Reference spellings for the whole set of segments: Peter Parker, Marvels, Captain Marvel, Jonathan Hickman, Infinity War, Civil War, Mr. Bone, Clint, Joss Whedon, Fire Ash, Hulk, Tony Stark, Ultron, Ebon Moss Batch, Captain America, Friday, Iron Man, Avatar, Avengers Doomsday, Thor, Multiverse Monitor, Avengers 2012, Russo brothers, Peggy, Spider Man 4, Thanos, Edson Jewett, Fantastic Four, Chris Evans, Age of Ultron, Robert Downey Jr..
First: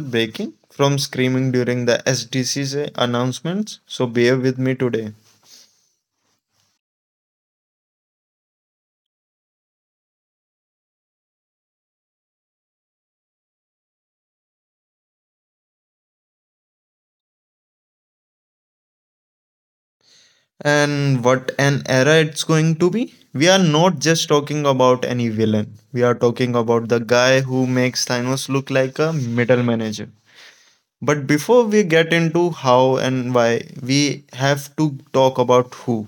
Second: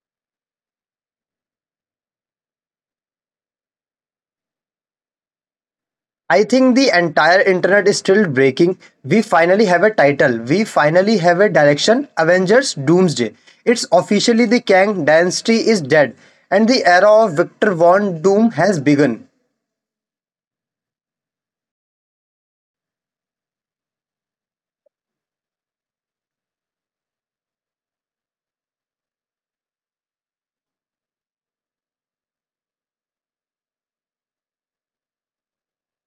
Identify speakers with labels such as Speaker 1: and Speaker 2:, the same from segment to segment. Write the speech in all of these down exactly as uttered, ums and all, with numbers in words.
Speaker 1: breaking from screaming during the S D C's announcements, so bear with me today.
Speaker 2: I think the entire internet is still breaking. We finally have a title. We finally have a direction. Avengers Doomsday. It's officially the Kang dynasty is dead and the era of Victor Von Doom has begun.
Speaker 1: And what an era it's going to be! We are not just talking about any villain, we are talking about the guy who makes Thanos look like a middle manager. But before we get into how and why, we have to talk about who.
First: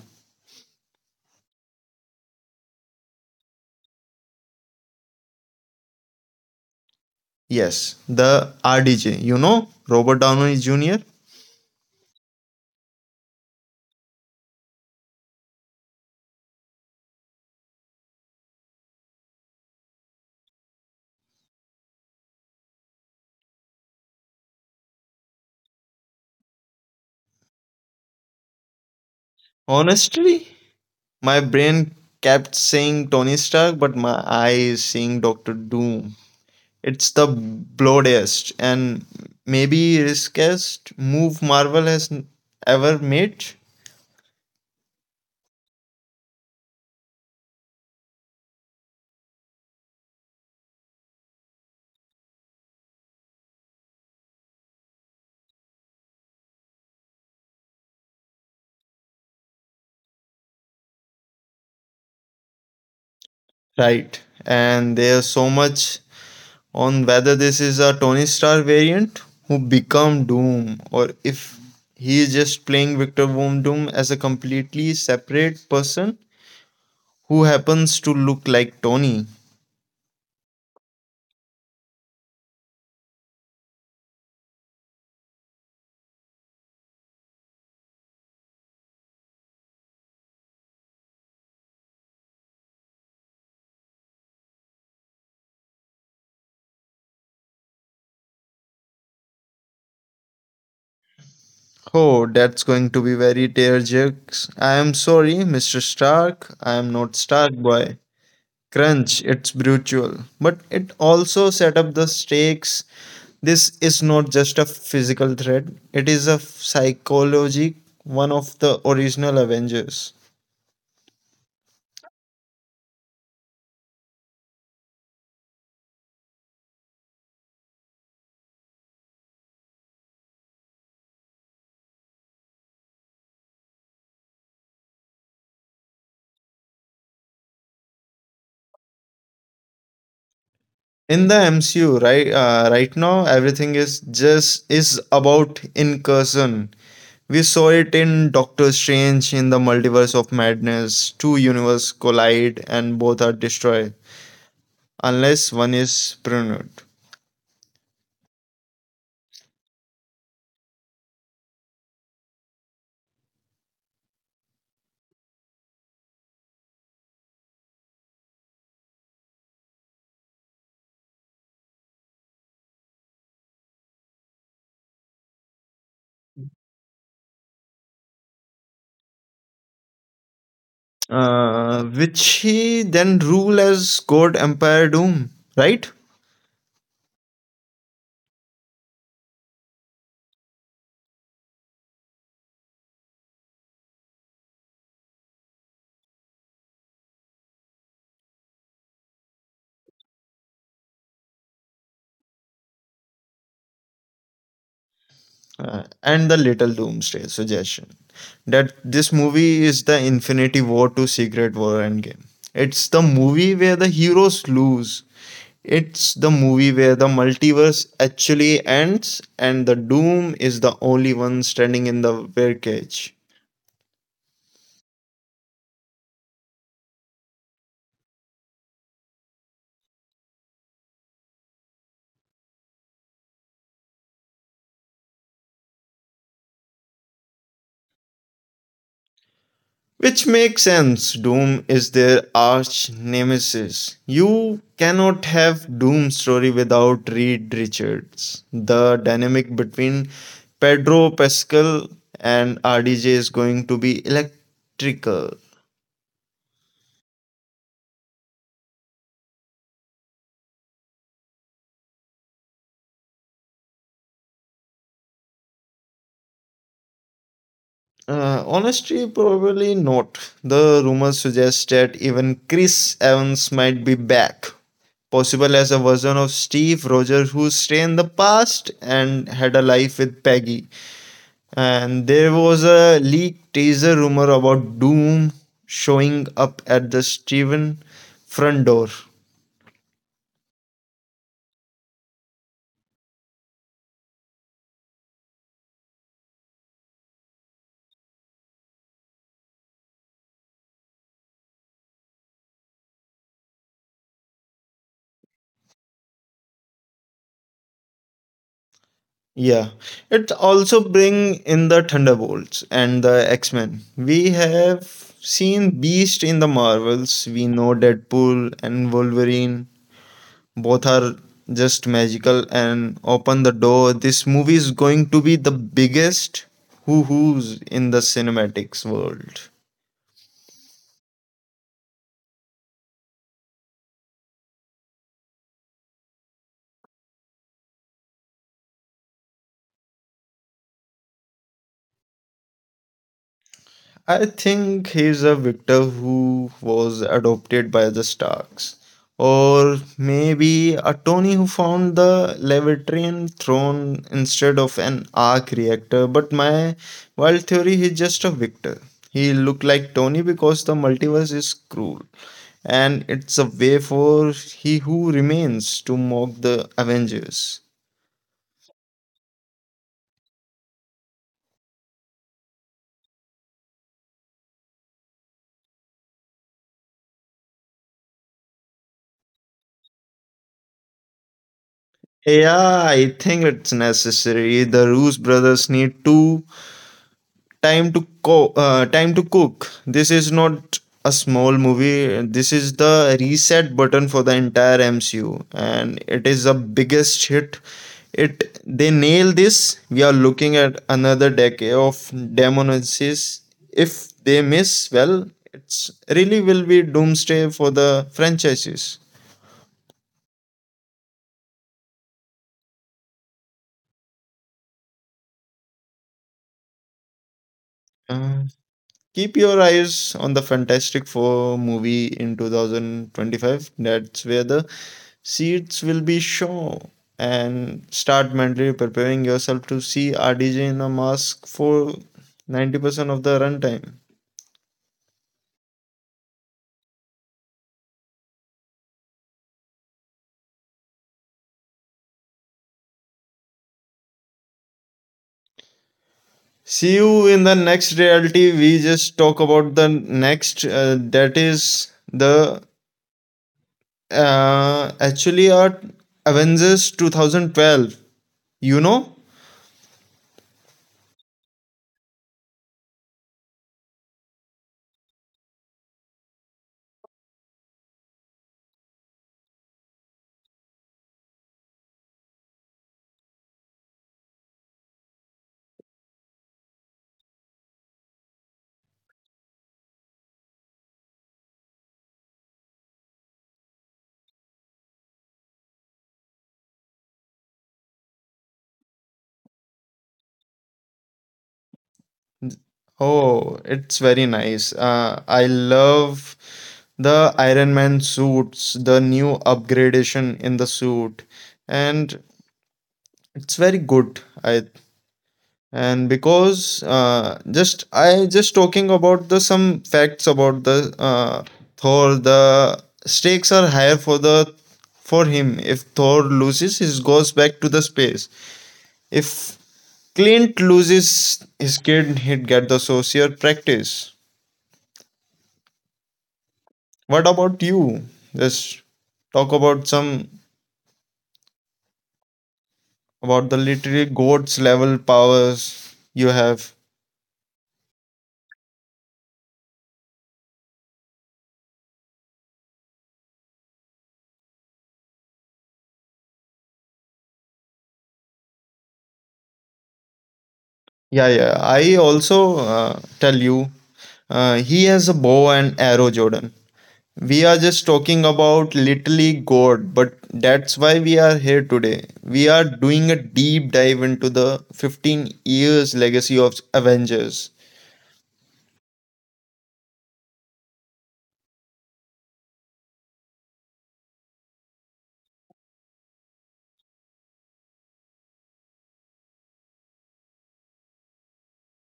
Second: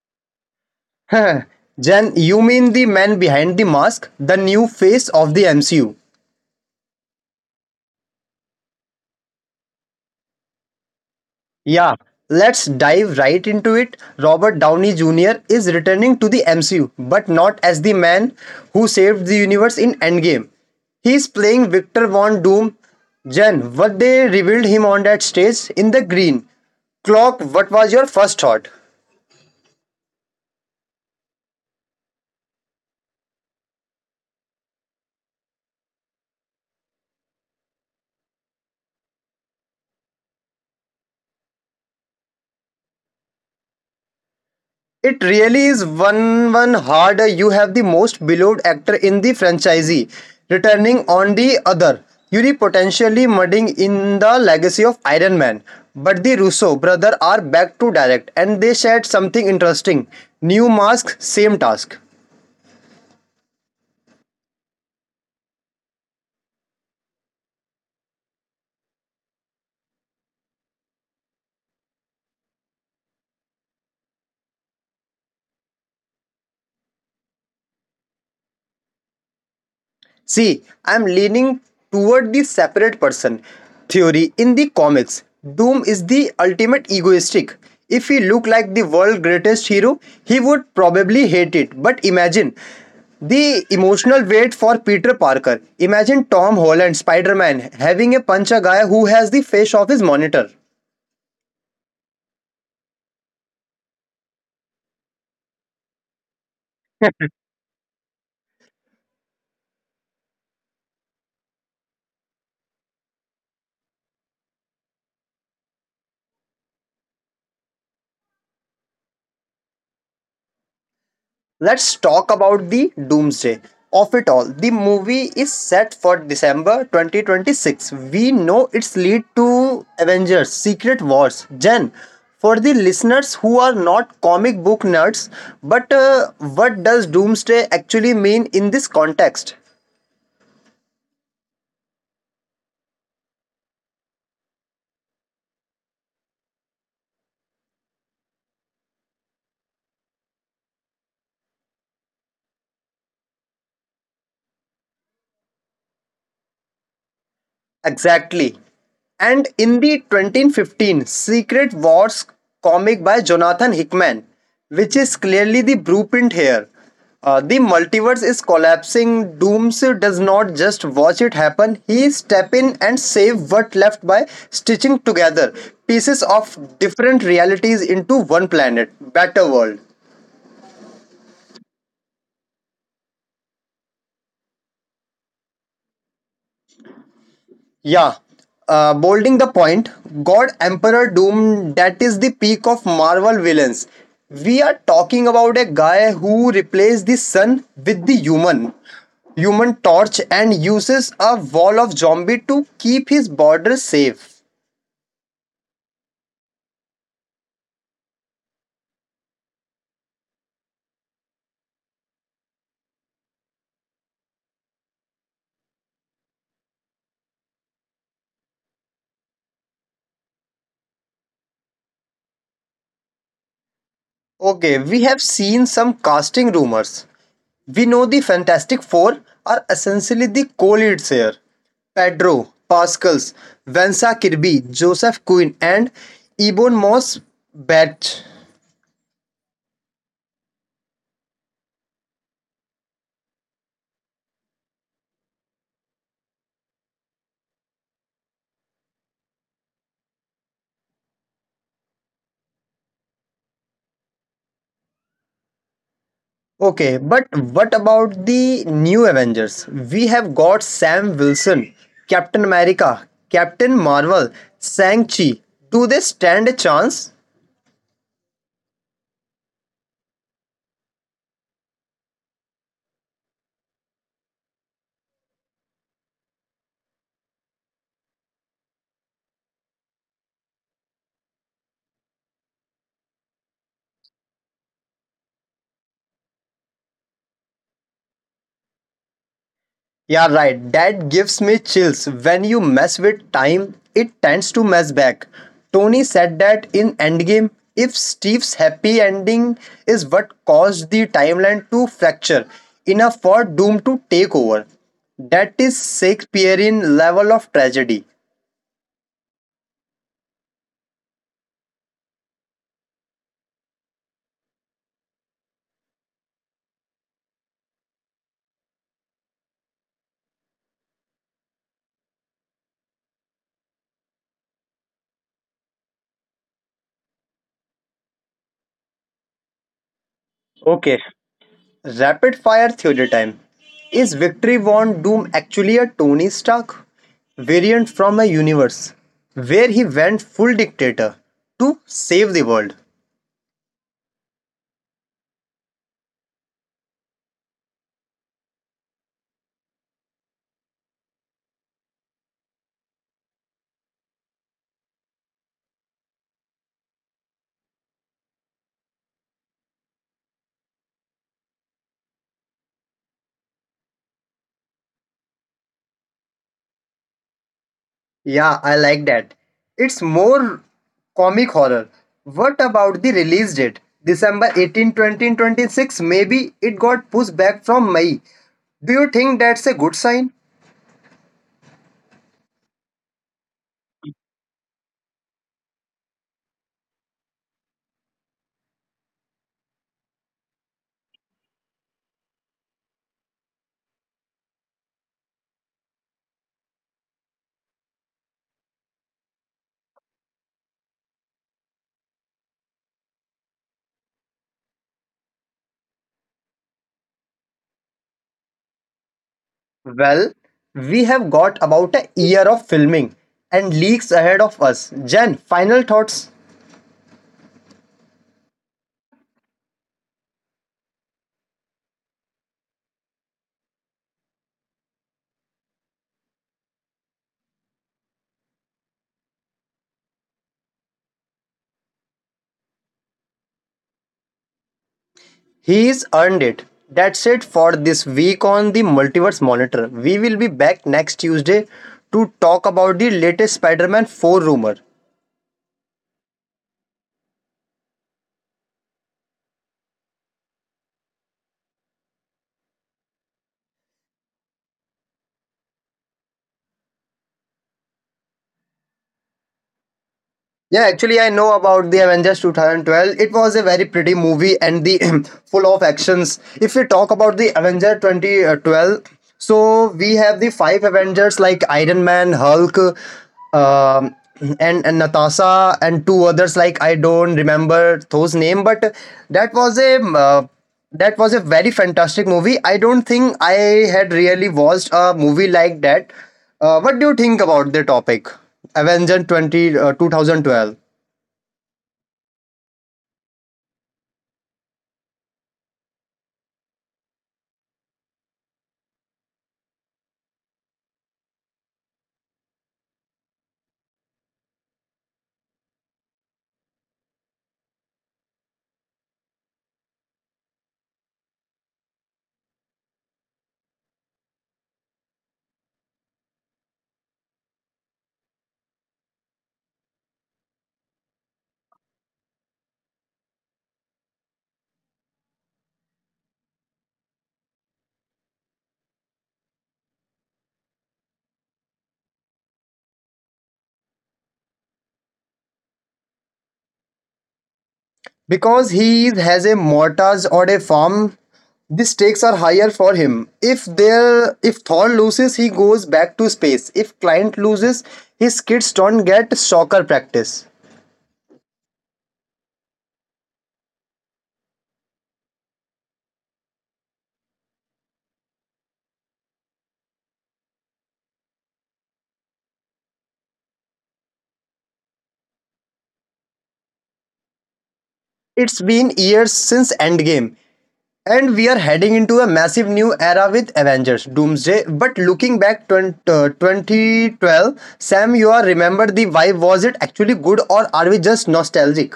Speaker 2: Jen, you mean the man behind the mask, the new face of the M C U?
Speaker 1: Yes, the R D J, you know, Robert Downey Junior
Speaker 2: Yeah, let's dive right into it. Robert Downey Junior is returning to the M C U, but not as the man who saved the universe in Endgame. He's playing Victor Von Doom. Jen, what they revealed him on that stage in the green. Clock, what was your first thought?
Speaker 1: Honestly, my brain kept saying Tony Stark, but my eye is seeing Doctor Doom. It's the bloodiest and maybe riskiest move Marvel has n- ever made.
Speaker 2: It really is one one harder. You have the most beloved actor in the franchise returning on the other. Yuri potentially mudding in the legacy of Iron Man. But the Russo brothers are back to direct and they shared something interesting. New mask, same task.
Speaker 1: Right. And there's so much on whether this is a Tony Stark variant who become Doom or if he is just playing Victor Von Doom as a completely separate person who happens to look like Tony.
Speaker 2: See, I'm leaning toward the separate person theory in the comics. Doom is the ultimate egoistic. If he looked like the world's greatest hero, he would probably hate it. But imagine the emotional weight for Peter Parker. Imagine Tom Holland, Spider Man, having a punch a guy who has the face of his monitor.
Speaker 1: Oh, that's going to be very tearjerks. I am sorry, Mister Stark. I am not Stark Boy. Crunch, it's brutal. But it also set up the stakes. This is not just a physical threat, it is a psychology, one of the original Avengers.
Speaker 2: Let's talk about the doomsday of it all. The movie is set for December twenty twenty-six. We know its lead to Avengers Secret Wars. Jen, for the listeners who are not comic book nerds, but uh, what does doomsday actually mean in this context?
Speaker 1: In the M C U, right, uh, right now, everything is just is about incursion. We saw it in Doctor Strange in the Multiverse of Madness. Two universes collide and both are destroyed, unless one is pruned.
Speaker 2: Exactly. And in the twenty fifteen Secret Wars comic by Jonathan Hickman, which is clearly the blueprint here. Uh, the multiverse is collapsing. Dooms does not just watch it happen, he step in and save what left by stitching together pieces of different realities into one planet, better world.
Speaker 1: Uh, which he then rule as God Empire Doom, right?
Speaker 2: Yeah. Uh, bolding the point, God Emperor Doom, that is the peak of Marvel villains. We are talking about a guy who replaced the sun with the human human torch and uses a wall of zombie to keep his borders safe.
Speaker 1: Uh, and the little doomsday suggestion that this movie is the infinity war to secret war endgame, it's the movie where the heroes lose, it's the movie where the multiverse actually ends and the doom is the only one standing in the birdcage.
Speaker 2: Okay, we have seen some casting rumors. We know the Fantastic Four are essentially the co-leads here. Pedro Pascals, Vanessa Kirby, Joseph Quinn, and Ebon Moss Batch.
Speaker 1: Which makes sense. Doom is their arch nemesis. You cannot have Doom story without Reed Richards. The dynamic between Pedro Pascal and R D J is going to be electrical.
Speaker 2: Okay, but what about the new Avengers? We have got Sam Wilson, Captain America, Captain Marvel, Shang-Chi. Do they stand a chance?
Speaker 1: Uh, honestly, probably not. The rumors suggest that even Chris Evans might be back, possible as a version of Steve Rogers who stayed in the past and had a life with Peggy. And there was a leaked teaser rumor about Doom showing up at the Steven front door.
Speaker 2: Yeah, right. That gives me chills. When you mess with time, it tends to mess back. Tony said that in Endgame, if Steve's happy ending is what caused the timeline to fracture enough for Doom to take over. That is Shakespearean level of tragedy.
Speaker 1: Yeah, it also bring in the Thunderbolts and the X Men. We have seen Beast in the Marvels. We know Deadpool and Wolverine. Both are just magical and open the door. This movie is going to be the biggest hoo hoos in the cinematics world.
Speaker 2: Okay, rapid fire theory time. Is Victory Von Doom actually a Tony Stark variant from a universe where he went full dictator to save the world?
Speaker 1: I think he's a victor who was adopted by the Starks, or maybe a Tony who found the Levitrian throne instead of an arc reactor. But my wild theory, he's just a victor. He looked like Tony because the multiverse is cruel, and it's a way for he who remains to mock the Avengers.
Speaker 2: Yeah, I like that. It's more comic horror. What about the release date? December eighteenth, twenty twenty-six. Maybe it got pushed back from May. Do you think that's a good sign?
Speaker 1: Yeah, I think it's necessary. The Roos brothers need to time to co- uh, time to cook. This is not a small movie, this is the reset button for the entire MCU and it is the biggest hit. It they nail this, we are looking at another decade of demonensis. If they miss, well, it's really will be doomsday for the franchises.
Speaker 2: Well, we have got about a year of filming and leaks ahead of us. Jen, final thoughts?
Speaker 1: uh, Keep your eyes on the fantastic four movie in twenty twenty-five. That's where the seats will be shown, and start mentally preparing yourself to see R D J in a mask for ninety percent of the runtime.
Speaker 2: He's earned it. That's it for this week on the Multiverse Monitor. We will be back next Tuesday to talk about the latest Spider Man four rumor.
Speaker 1: See you in the next reality. We just talk about the next, uh, that is the uh, actually our Avengers twenty twelve. You know?
Speaker 2: Yeah, actually, I know about the Avengers two thousand twelve. It was a very pretty movie and the full of actions. If we talk about the Avenger twenty twelve, so we have the five Avengers like Iron Man, Hulk, um, and, and Natasha, and two others like I don't remember those name, but that was a um, uh, that was a very fantastic movie. I don't think I had really watched a movie like that. Uh, what do you think about the topic? Avenger twenty, uh, two thousand twelve.
Speaker 1: Oh, it's very nice. Uh, I love the Iron Man suits, the new upgradation in the suit, and it's very good. I and because uh, just I just talking about the some facts about the uh, Thor. The stakes are higher for the for him. If Thor loses, he goes back to the space. If Clint loses his kid, he'd get the social practice. What about you? Just talk about some about the literary goats level powers you have.
Speaker 2: Because he is- has a mortars or a farm, the stakes are higher for him. If there, if Thor loses, he goes back to space. If client loses, his kids don't get soccer practice.
Speaker 1: Yeah, yeah. I also uh, tell you, uh, he has a bow and arrow, Jordan. We are just talking about literally God, but that's why we are here today. We are doing a deep dive into the fifteen years legacy of Avengers.
Speaker 2: It's been years since Endgame, and we are heading into a massive new era with Avengers Doomsday. But looking back twenty, uh, twenty twelve, Sam, you are remember the vibe. Was it actually good or are we just nostalgic?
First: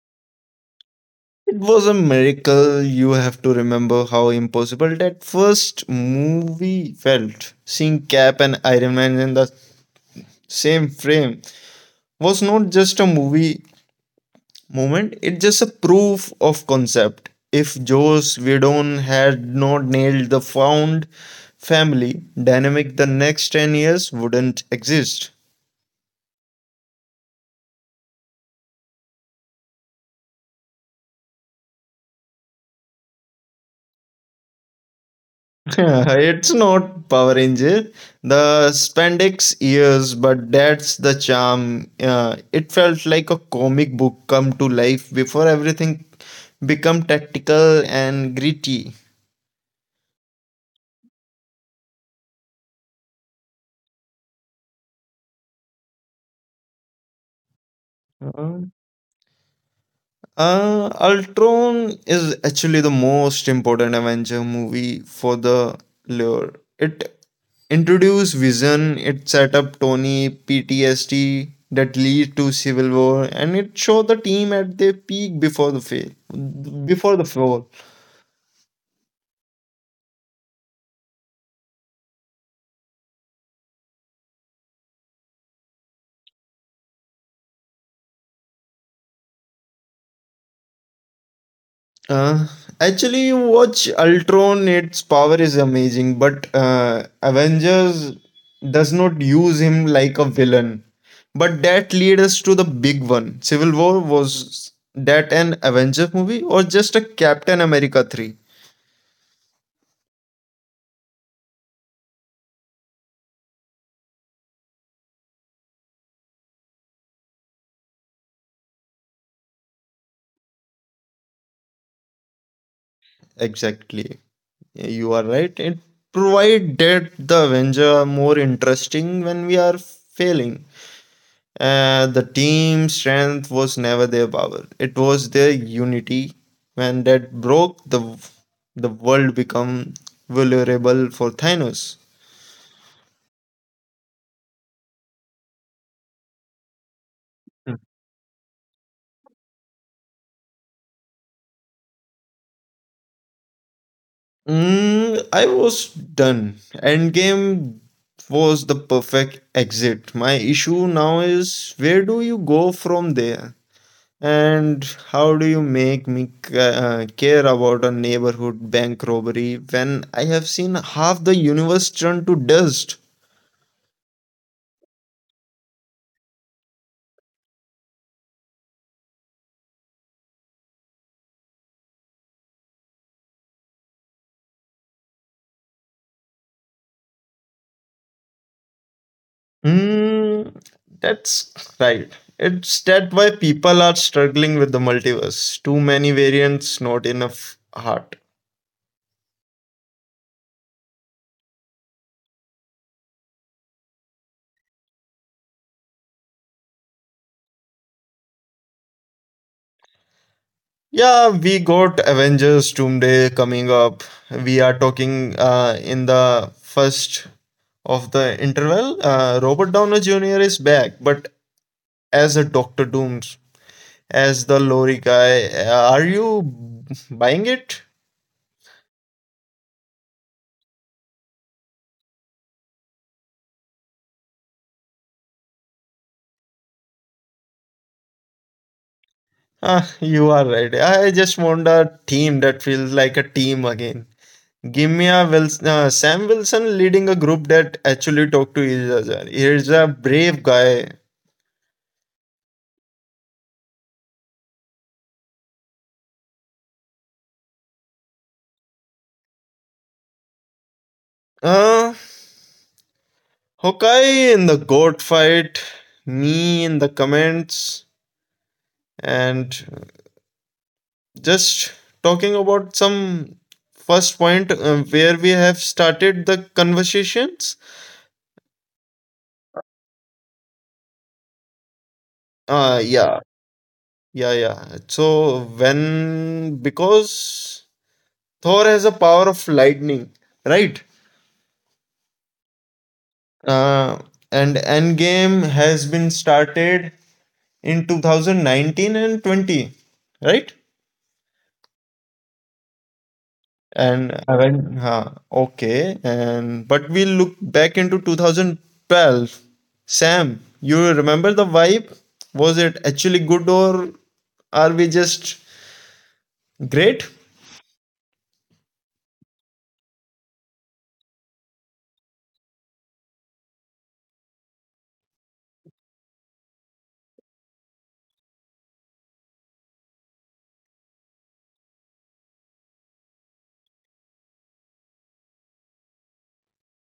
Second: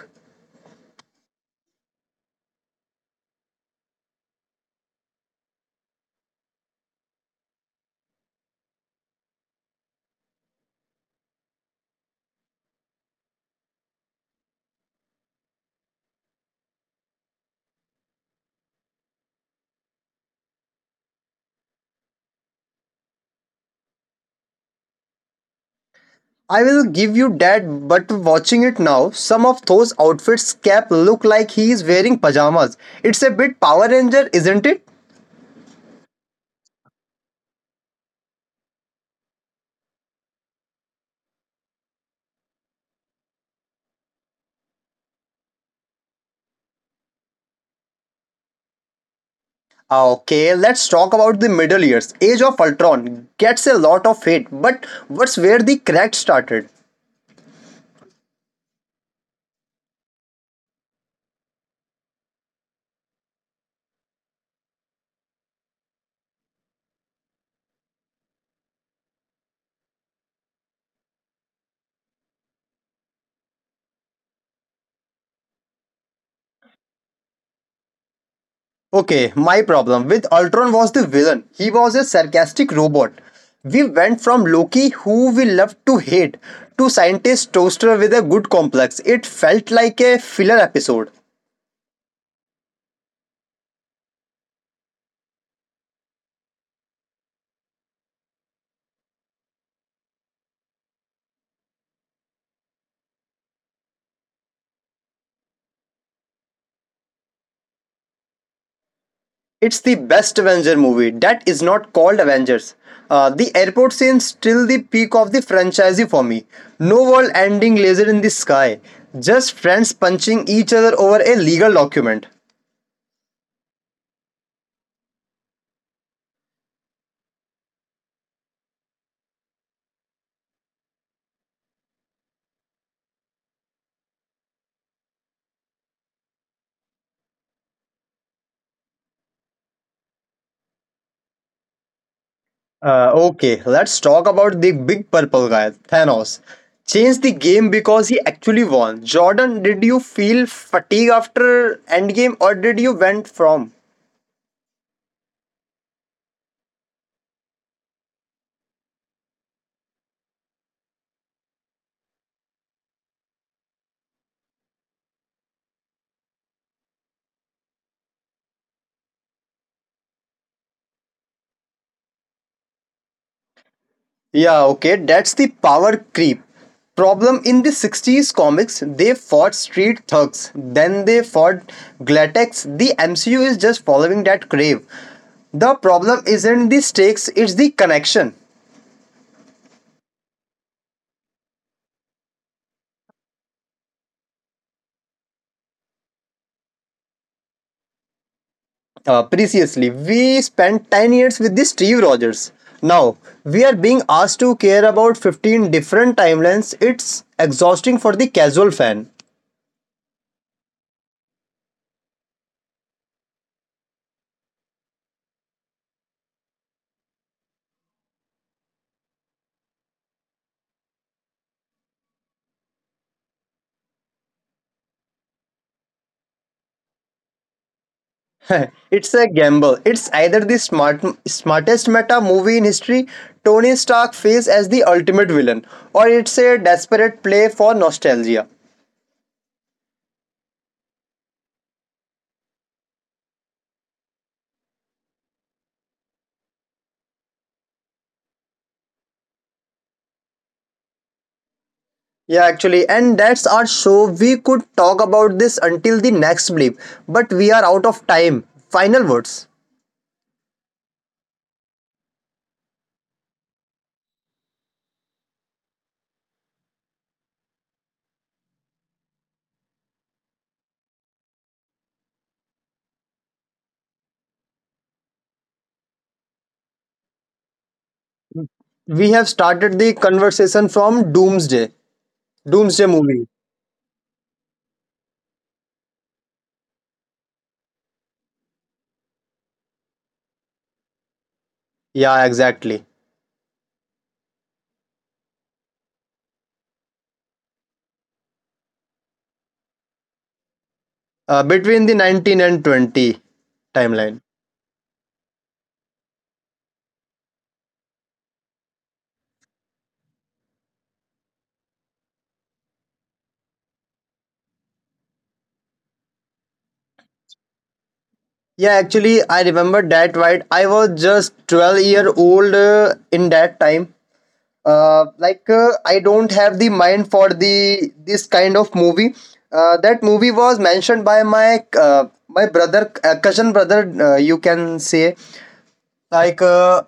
Speaker 1: It was a miracle. You have to remember how impossible that first movie felt. Seeing Cap and Iron Man in the same frame was not just a movie moment. It's just a proof of concept. If Joss Whedon had not nailed the found family dynamic, the next ten years wouldn't exist.
Speaker 2: I will give you that, but watching it now, some of those outfits Cap look like he is wearing pajamas. It's a bit Power Ranger, isn't it?
Speaker 1: It's not Power Ranger, the spandex ears, but that's the charm. Uh, it felt like a comic book come to life before everything become tactical and gritty.
Speaker 2: Ah, Okay, let's talk about the Middle Years. Age of Ultron gets a lot of hate, but what's where the crack started?
Speaker 1: Uh, Ultron is actually the most important Avenger movie for the lore. It introduced Vision, it set up Tony P T S D that lead to Civil War, and it showed the team at their peak before the fail, before the fall.
Speaker 2: Okay, my problem with Ultron was the villain. He was a sarcastic robot. We went from Loki, who we loved to hate, to scientist toaster with a good complex. It felt like a filler episode.
Speaker 1: Uh, actually, you watch Ultron, its power is amazing, but uh, Avengers does not use him like a villain. But that leads us to the big one. Civil War, was that an Avengers movie or just a Captain America three?
Speaker 2: It's the best Avenger movie that is not called Avengers. Uh, the airport scene still the peak of the franchise for me. No world-ending laser in the sky, just friends punching each other over a legal document.
Speaker 1: Exactly. You are right. It provide that the Avenger are more interesting when we are failing. Uh, the team strength was never their power. It was their unity. When that broke, the the world became vulnerable for Thanos.
Speaker 2: Uh, okay, let's talk about the big purple guy, Thanos. Changed the game
Speaker 1: Mm.
Speaker 2: because he actually won. Jordan, did you feel fatigue after Endgame, or did you went from?
Speaker 1: Mm, I was done. Endgame was the perfect exit. My issue now is, where do you go from there? And how do you make me c- uh, care about a neighborhood bank robbery when I have seen half the universe turn to dust?
Speaker 2: Yeah, okay, that's the power creep. Problem in the sixties comics, they fought street thugs, then they fought Glatex. The M C U is just following that crave. The problem isn't the stakes, it's the connection.
Speaker 1: Mm, that's right. It's that why people are struggling with the multiverse. Too many variants, not enough heart.
Speaker 2: Uh, previously, we spent ten years with the Steve Rogers. Now, we are being asked to care about fifteen different timelines. It's exhausting for the casual fan.
Speaker 1: Yeah, we got Avengers Doomsday coming up. We are talking uh, in the first of the interval. Uh, Robert Downey Junior is back, but as a Doctor Dooms, as the lorry guy. Uh, are you buying it?
Speaker 2: it's a gamble. It's either the smart, smartest meta movie in history, Tony Stark face as the ultimate villain, or it's a desperate play for nostalgia.
Speaker 1: Ah, you are right. I just want a team that feels like a team again. Give me a Wilson, uh, Sam Wilson leading a group that actually talked to each other. He's a brave guy.
Speaker 2: Yeah, actually, and that's our show. We could talk about this until the next bleep, but we are out of time. Final words.
Speaker 1: Uh, Hawkeye in the goat fight, me in the comments, and just talking about some first point uh, where we have started the conversations.
Speaker 2: We have started the conversation from Doomsday, Doomsday
Speaker 1: Uh,
Speaker 2: movie.
Speaker 1: yeah, yeah, yeah. So when because Thor has a power of lightning, right?
Speaker 2: Yeah, exactly.
Speaker 1: uh, and Endgame has been started in two thousand nineteen and twenty, right?
Speaker 2: Uh, between the nineteen and twenty timeline.
Speaker 1: And when, huh, okay, and but we look back into twenty twelve. Sam, you remember the vibe? Was it actually good or are we just great?
Speaker 2: Yeah, actually, I remember that right. I was just twelve year old uh, in that time. Uh, like uh, I don't have the mind for the this kind of movie. Uh, that movie was mentioned by my uh, my brother, uh, cousin brother. Uh, you can say like uh,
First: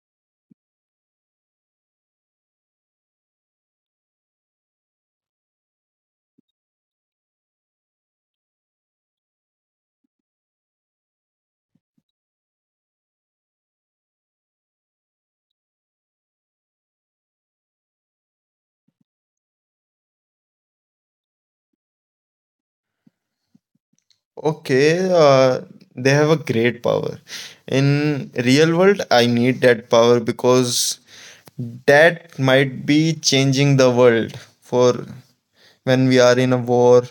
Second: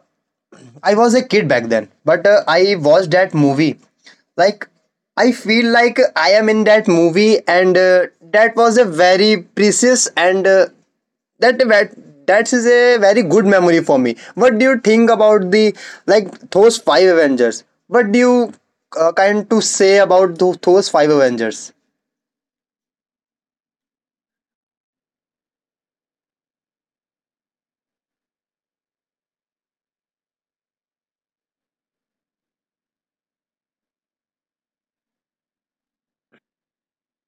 Speaker 2: I was a kid back then, but uh, I watched that movie. Like I feel like I am in that movie, and uh, that was a very precious and uh, that that that is a very good memory for me. What do you think about the like those five Avengers? What do you uh, kind to say about tho- those five Avengers?
Speaker 1: Okay, uh, they have a great power. In real world, I need that power because that might be changing the world for when we are in a war.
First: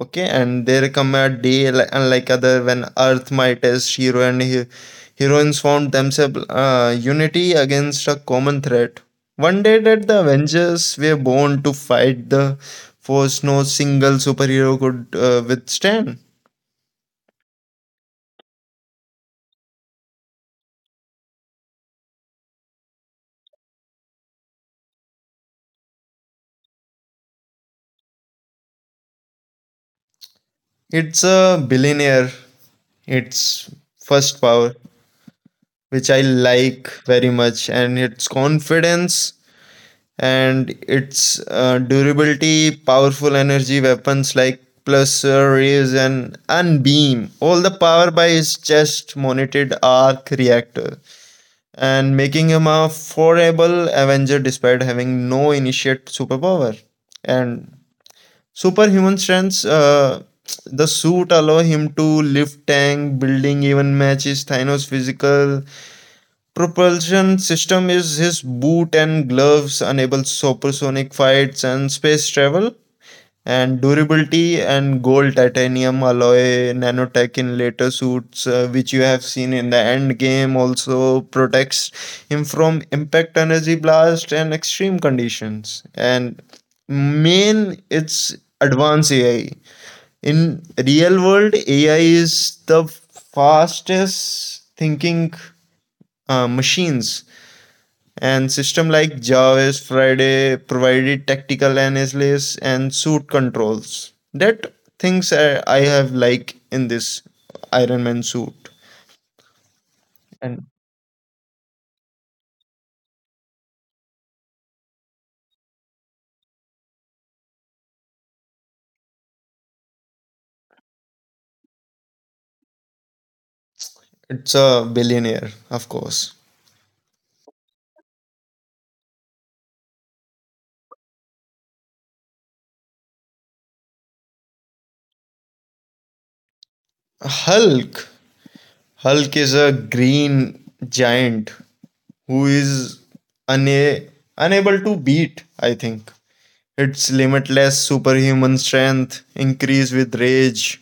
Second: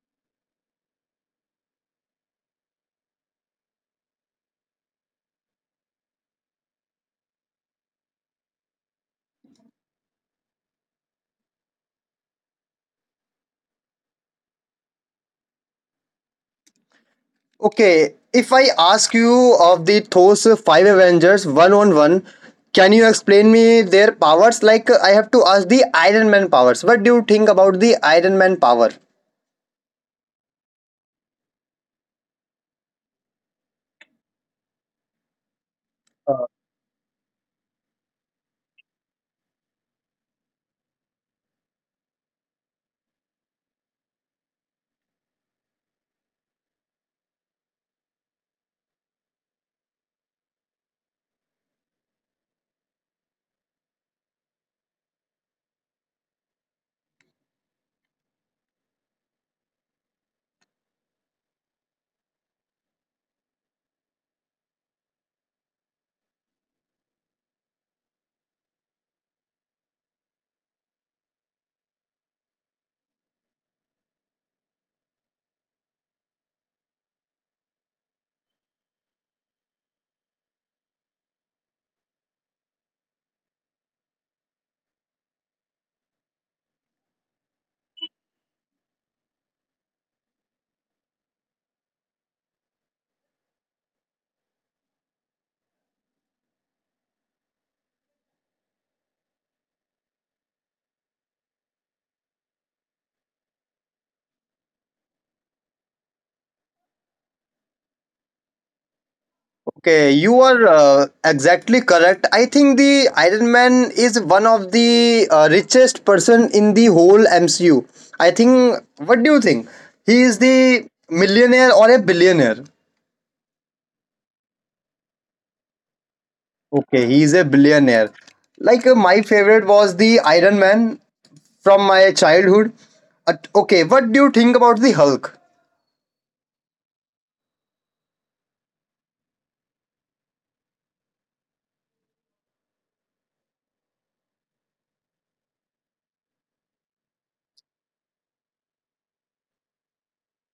Speaker 1: Okay, and there come a day li- unlike other when Earth might as hero and he- heroines found themselves uh, unity against a common threat. One day that the Avengers were born to fight the force no single superhero could uh, withstand.
Speaker 2: Okay, if I ask you of the those five Avengers one on one, can you explain me their powers? Like I have to ask the Iron Man powers. What do you think about the Iron Man power?
Speaker 1: It's a billionaire. It's first power, which I like very much, and its confidence and its uh, durability, powerful energy weapons like pulsar rays and unbeam. All the power by his chest mounted arc reactor, and making him a formidable Avenger despite having no initiate superpower. And superhuman strengths, uh, the suit allow him to lift tank, building even matches Thanos' physical. Propulsion system is his boot and gloves, enable supersonic fights and space travel, and durability and gold titanium alloy nanotech in later suits, uh, which you have seen in the end game, also protects him from impact energy blast and extreme conditions. And main, it's advanced AI. In real world, AI is the fastest thinking uh, machines and system like Jarvis, Friday provided tactical analysis and suit controls. That things I I have like in this Iron Man suit,
Speaker 2: Okay, you
Speaker 1: and
Speaker 2: are uh, exactly correct. I think the Iron Man is one of the uh, richest person in the whole M C U. I think. What do you think? He is the millionaire or a billionaire?
Speaker 1: it's a billionaire, of course.
Speaker 2: Okay, he is a billionaire. Like uh, my favorite was the Iron Man from my childhood. Uh, okay, what do you think about the Hulk?
Speaker 1: Hulk, Hulk is a green giant who is una- unable to beat. I think its limitless superhuman strength, increased with rage,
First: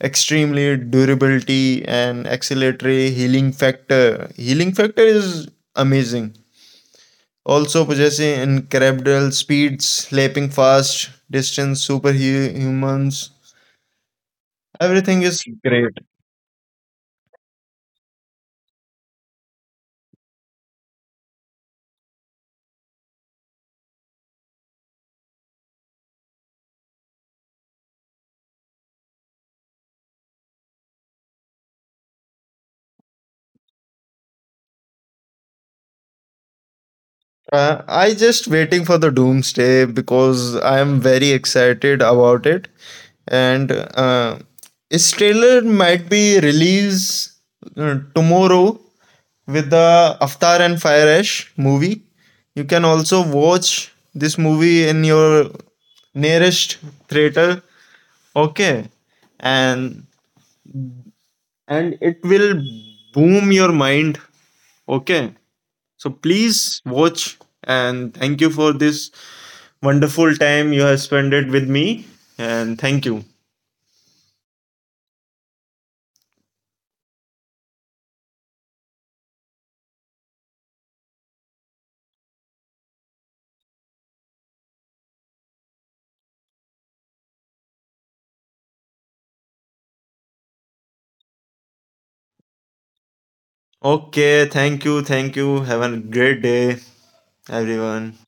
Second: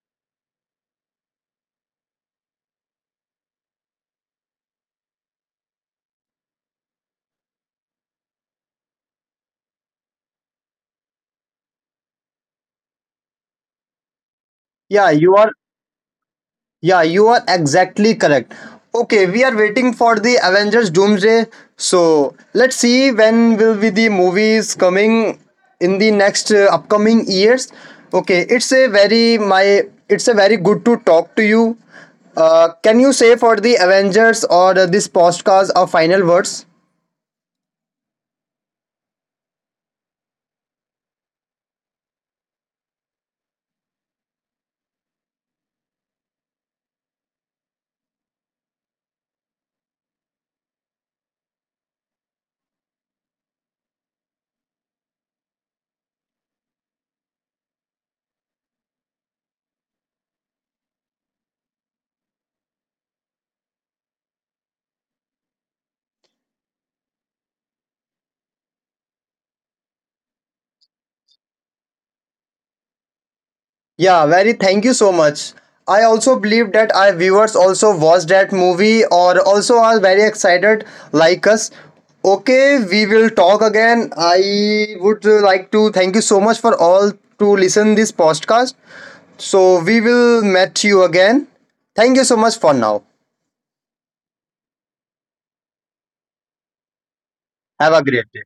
Speaker 1: extremely durability, and acceleratory healing factor. Healing factor is amazing. Also possessing incredible speed, slapping fast, distance, superhumans.
Speaker 2: Yeah,
Speaker 1: Everything
Speaker 2: you
Speaker 1: is
Speaker 2: are
Speaker 1: great.
Speaker 2: Yeah, you are exactly correct. Okay, we are waiting for the Avengers Doomsday. So let's see when will be the movies coming in the next uh, upcoming years. Okay, it's a very my it's a very good to talk to you. Uh, can you say for the Avengers or uh, this podcast a final words?
Speaker 1: Uh, I just waiting for the doomsday because I am very excited about it, and uh, its trailer might be released uh, tomorrow with the Avatar and Fire Ash movie. You can also watch this movie in your nearest theater. Okay, and and it will boom your mind. Okay, so please watch, and thank you for this wonderful time you have spent it with me, and thank you.
Speaker 2: Yeah, very thank you so much. I also believe that our viewers also watched that movie or also are very excited like us. Okay, we will talk again. I would uh, like to thank you so much for all to listen this podcast. So we will meet you again. Thank you so much for now.
Speaker 1: Okay, thank you, thank you. Have a great day,
Speaker 2: Have a great
Speaker 1: everyone.
Speaker 2: day.